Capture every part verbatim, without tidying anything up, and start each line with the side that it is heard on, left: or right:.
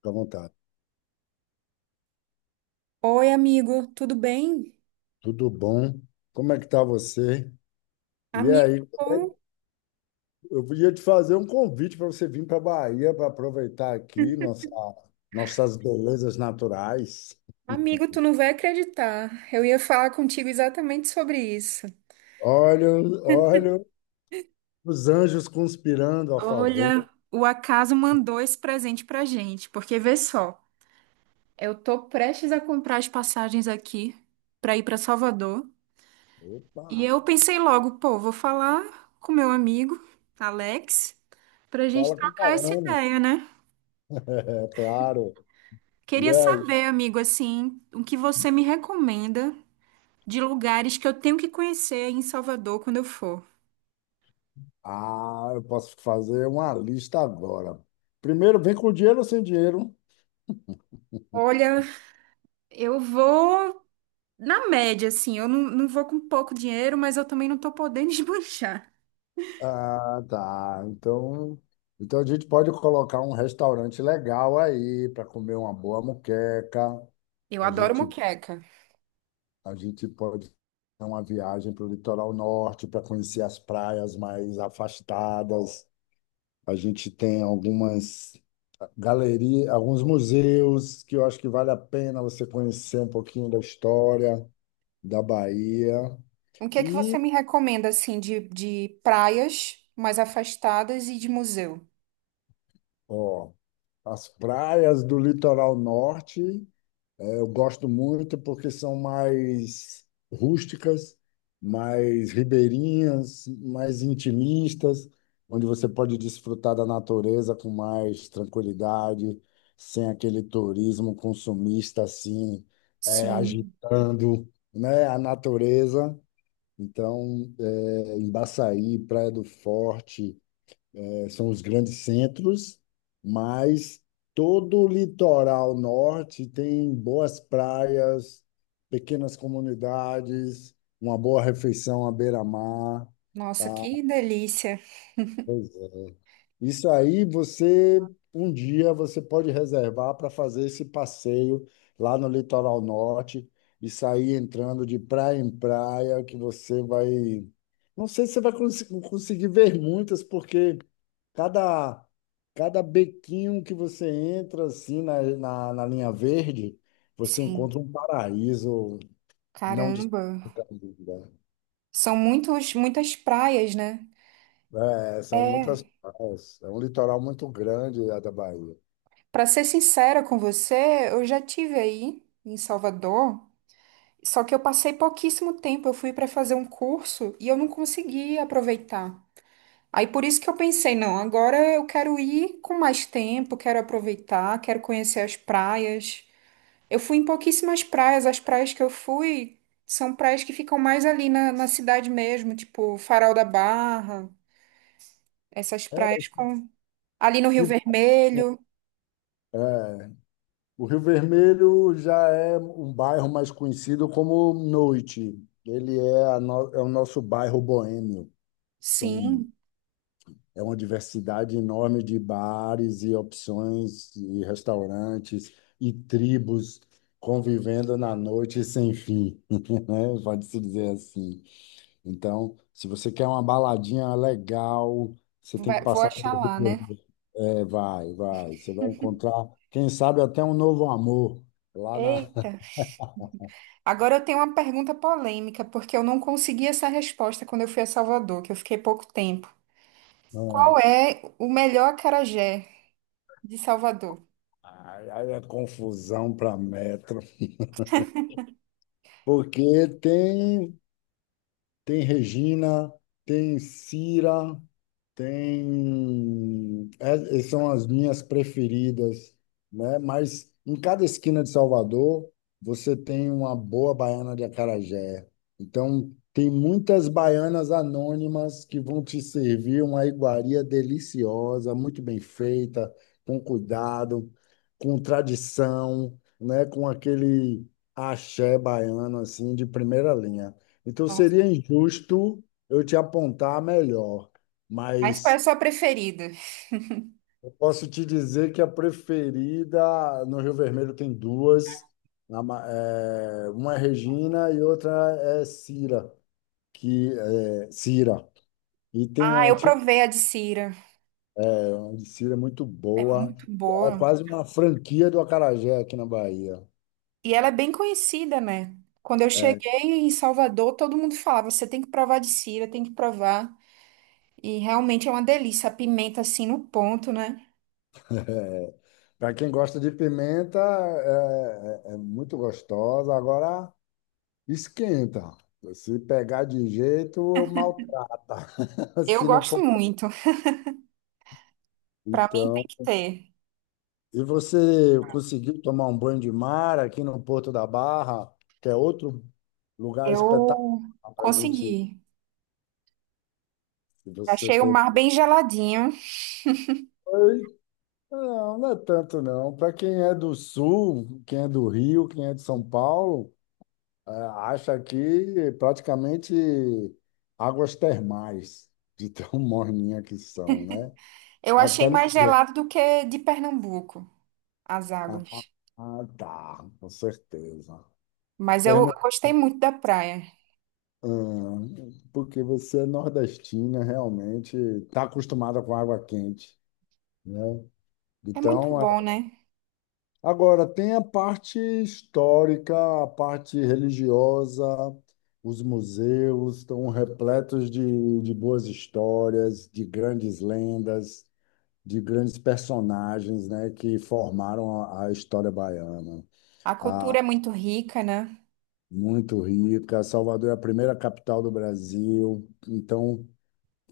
left: Fica à vontade.
right: Oi, amigo, tudo bem?
left: Tudo bom? Como é que tá você? E
right: Amigo,
left: aí,
right: bom.
left: eu podia te fazer um convite para você vir para a Bahia para aproveitar aqui nossa, nossas belezas naturais.
right: Amigo, tu não vai acreditar. Eu ia falar contigo exatamente sobre isso.
left: Olha, olha os anjos conspirando a
right: Olha,
left: favor.
right: o acaso mandou esse presente pra gente, porque vê só, eu tô prestes a comprar as passagens aqui pra ir pra Salvador, e
left: Opa,
right: eu pensei logo, pô, vou falar com meu amigo Alex pra gente
left: fala com o
right: trocar essa
left: baiano.
right: ideia, né?
left: É claro. E
right: Queria
left: aí?
right: saber, amigo, assim, o que você me recomenda de lugares que eu tenho que conhecer em Salvador quando eu for.
left: Ah, eu posso fazer uma lista agora. Primeiro, vem com dinheiro ou sem dinheiro?
right: Olha, eu vou na média, assim. Eu não, não vou com pouco dinheiro, mas eu também não tô podendo esbanjar.
left: Ah, tá. Então, então a gente pode colocar um restaurante legal aí para comer uma boa moqueca.
right: Eu
left: A
right: adoro
left: gente,
right: moqueca.
left: a gente pode fazer uma viagem para o litoral norte para conhecer as praias mais afastadas. A gente tem algumas galerias, alguns museus que eu acho que vale a pena você conhecer um pouquinho da história da Bahia.
right: O que é que você
left: E,
right: me recomenda, assim, de, de praias mais afastadas e de museu?
left: ó, as praias do litoral norte. É, eu gosto muito porque são mais rústicas, mais ribeirinhas, mais intimistas, onde você pode desfrutar da natureza com mais tranquilidade, sem aquele turismo consumista assim, eh,
right: Sim.
left: agitando, né, a natureza. Então, eh, em Baçaí, Praia do Forte, é, são os grandes centros, mas todo o litoral norte tem boas praias, pequenas comunidades, uma boa refeição à beira-mar.
right: Nossa,
left: Tá?
right: que delícia.
left: Pois é. Isso aí você um dia você pode reservar para fazer esse passeio lá no litoral norte e sair entrando de praia em praia, que você vai, não sei se você vai cons- conseguir ver muitas, porque cada cada bequinho que você entra assim na, na, na linha verde, você
right: Sim.
left: encontra um paraíso não
right: Caramba.
left: desconhecido.
right: São muitos, muitas praias, né?
left: Né? É, são muitas
right: É.
left: praias. É um litoral muito grande a da Bahia.
right: Para ser sincera com você, eu já tive aí em Salvador. Só que eu passei pouquíssimo tempo, eu fui para fazer um curso e eu não consegui aproveitar. Aí por isso que eu pensei, não, agora eu quero ir com mais tempo, quero aproveitar, quero conhecer as praias. Eu fui em pouquíssimas praias, as praias que eu fui são praias que ficam mais ali na, na cidade mesmo, tipo Farol da Barra, essas praias
left: É,
right: com ali no Rio
left: que
right: Vermelho.
left: é, o Rio Vermelho já é um bairro mais conhecido como noite. Ele é, a no- é o nosso bairro boêmio. São,
right: Sim,
left: é uma diversidade enorme de bares e opções e restaurantes e tribos convivendo na noite sem fim, né? Pode-se dizer assim. Então, se você quer uma baladinha legal, você tem que
right: vai- vou
left: passar
right: achar
left: pelo Rio
right: lá, né?
left: Vermelho. É, vai, vai. Você vai encontrar, quem sabe, até um novo amor lá na.
right: Eita. Agora eu tenho uma pergunta polêmica, porque eu não consegui essa resposta quando eu fui a Salvador, que eu fiquei pouco tempo. Qual é o melhor acarajé de Salvador?
left: Ah, Aí aí é confusão para metro. Porque tem, tem Regina, tem Cira. Tem, é- são as minhas preferidas, né? Mas em cada esquina de Salvador, você tem uma boa baiana de acarajé. Então, tem muitas baianas anônimas que vão te servir uma iguaria deliciosa, muito bem feita, com cuidado, com tradição, né? Com aquele axé baiano, assim, de primeira linha. Então,
right: Nossa,
left: seria injusto eu te apontar a melhor.
right: mas qual é a
left: Mas
right: sua preferida?
left: eu posso te dizer que a preferida no Rio Vermelho tem duas. Na ma- é, uma é Regina e outra é Cira, que é Cira. E tem
right: Ah,
left: a
right: eu
left: tinha
right: provei a de Cira.
left: uma de Cira muito
right: É
left: boa.
right: muito
left: Que é
right: boa.
left: quase uma franquia do acarajé aqui na Bahia.
right: E ela é bem conhecida, né? Quando eu cheguei em Salvador, todo mundo falava: você tem que provar a de Cira, tem que provar. E realmente é uma delícia, a pimenta assim no ponto, né?
left: Para quem gosta de pimenta, é, é- é muito gostosa. Agora esquenta. Se pegar de jeito, maltrata.
right: Eu
left: Se não
right: gosto
left: for.
right: muito. Pra mim tem
left: Então,
right: que ter.
left: e você conseguiu tomar um banho de mar aqui no Porto da Barra, que é outro lugar espetacular
right: Eu
left: para a gente,
right: consegui.
left: se você
right: Achei o
left: teve.
right: mar bem geladinho.
left: Oi? Não, não é tanto não. Para quem é do Sul, quem é do Rio, quem é de São Paulo, é, acha aqui praticamente águas termais, de tão morninha que são, né?
right: Eu achei
left: Até no...
right: mais gelado do que de Pernambuco, as
left: Ah,
right: águas.
left: ah, tá, com certeza.
right: Mas eu eu gostei muito da praia.
left: Ah, porque você é nordestina, realmente está acostumada com água quente, né?
right: É muito
left: Então, é.
right: bom, né?
left: Agora, tem a parte histórica, a parte religiosa, os museus estão repletos de, de boas histórias, de grandes lendas, de grandes personagens, né, que formaram a, a história baiana.
right: A
left: Ah,
right: cultura é muito rica, né?
left: muito rica. Salvador é a primeira capital do Brasil, então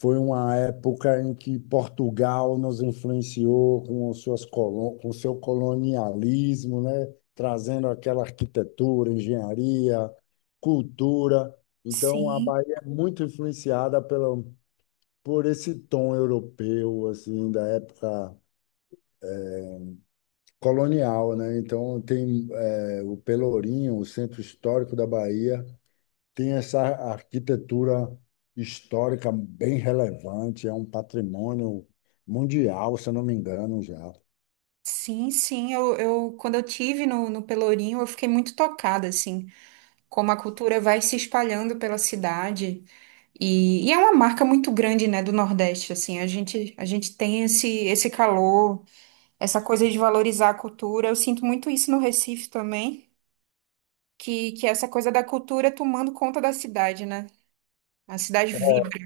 left: foi uma época em que Portugal nos influenciou com suas colo- com seu colonialismo, né? Trazendo aquela arquitetura, engenharia, cultura. Então, a
right: Sim,
left: Bahia é muito influenciada pela, por esse tom europeu, assim, da época colonial, né? Então, tem eh, o Pelourinho, o centro histórico da Bahia. Tem essa arquitetura histórica bem relevante, é um patrimônio mundial, se eu não me engano, já.
right: sim, sim. Eu, eu quando eu tive no, no Pelourinho, eu fiquei muito tocada, assim, como a cultura vai se espalhando pela cidade. E, e é uma marca muito grande, né, do Nordeste, assim. A gente, a gente tem esse, esse calor, essa coisa de valorizar a cultura. Eu sinto muito isso no Recife também. que, que é essa coisa da cultura tomando conta da cidade, né? A cidade vibra.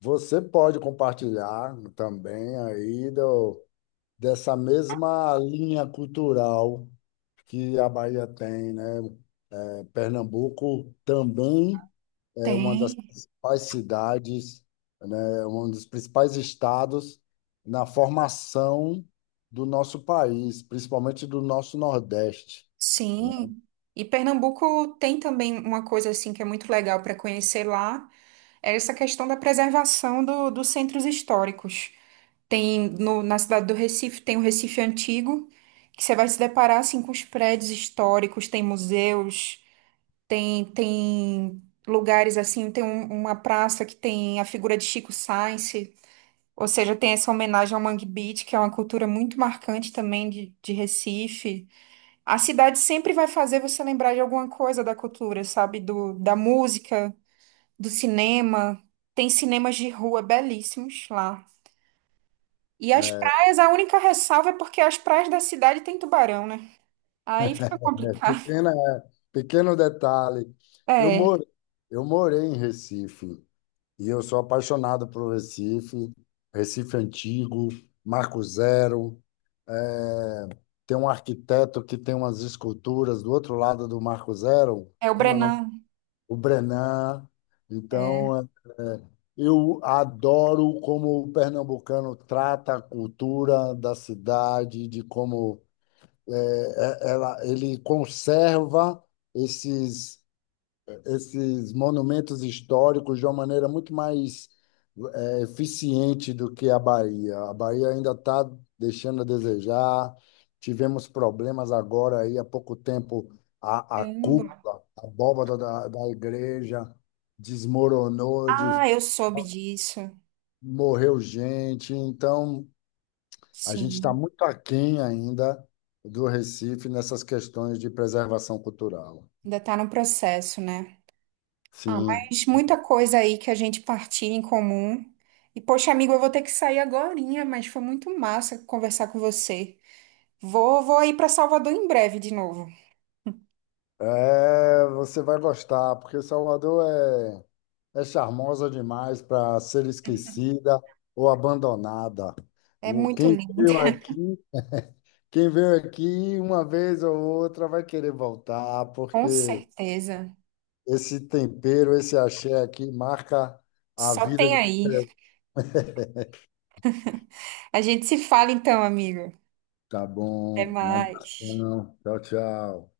left: Você pode compartilhar também aí do, dessa mesma linha cultural que a Bahia tem, né? É, Pernambuco também é uma das
right: Tem,
left: principais cidades, né? É um dos principais estados na formação do nosso país, principalmente do nosso Nordeste.
right: sim. E Pernambuco tem também uma coisa assim que é muito legal para conhecer lá, é essa questão da preservação do- dos centros históricos. Tem no- na cidade do Recife, tem o Recife Antigo, que você vai se deparar assim com os prédios históricos, tem museus, tem tem lugares assim, tem um- uma praça que tem a figura de Chico Sainz, ou seja, tem essa homenagem ao Mangue Beach, que é uma cultura muito marcante também de, de Recife. A cidade sempre vai fazer você lembrar de alguma coisa da cultura, sabe? Do, da música, do cinema. Tem cinemas de rua belíssimos lá. E as
left: É,
right: praias, a única ressalva é porque as praias da cidade tem tubarão, né? Aí fica complicado.
left: pequena, é, pequeno detalhe. Eu
right: É,
left: moro, eu morei em Recife e eu sou apaixonado por Recife, Recife antigo, Marco Zero. É, tem um arquiteto que tem umas esculturas do outro lado do Marco Zero,
right: é o
left: como é o nome?
right: Brenan.
left: O Brenan.
right: É,
left: Então, é, eu adoro como o pernambucano trata a cultura da cidade, de como é, é, ela, ele conserva esses, esses monumentos históricos de uma maneira muito mais é, eficiente do que a Bahia. A Bahia ainda está deixando a desejar. Tivemos problemas agora aí há pouco tempo a, a
right: caramba.
left: cúpula, a abóbada da, da igreja desmoronou, de,
right: Ah, eu soube disso.
left: morreu gente. Então a gente está
right: Sim,
left: muito aquém ainda do Recife nessas questões de preservação cultural.
right: ainda tá no processo, né? Ah,
left: Sim.
right: mas muita coisa aí que a gente partilha em comum. E, poxa, amigo, eu vou ter que sair agorinha, mas foi muito massa conversar com você. Vou, vou ir para Salvador em breve de novo.
left: É, você vai gostar, porque Salvador é, é charmosa demais para ser esquecida ou abandonada.
right: É
left: O-
right: muito
left: Quem
right: linda,
left: veio aqui, quem veio aqui uma vez ou outra vai querer voltar,
right: com
left: porque
right: certeza.
left: esse tempero, esse axé aqui marca a
right: Só
left: vida
right: tem
left: de
right: aí.
left: qualquer um.
right: A gente se fala então, amigo.
left: Tá
right: Até
left: bom, um
right: mais.
left: abração. Tchau, tchau.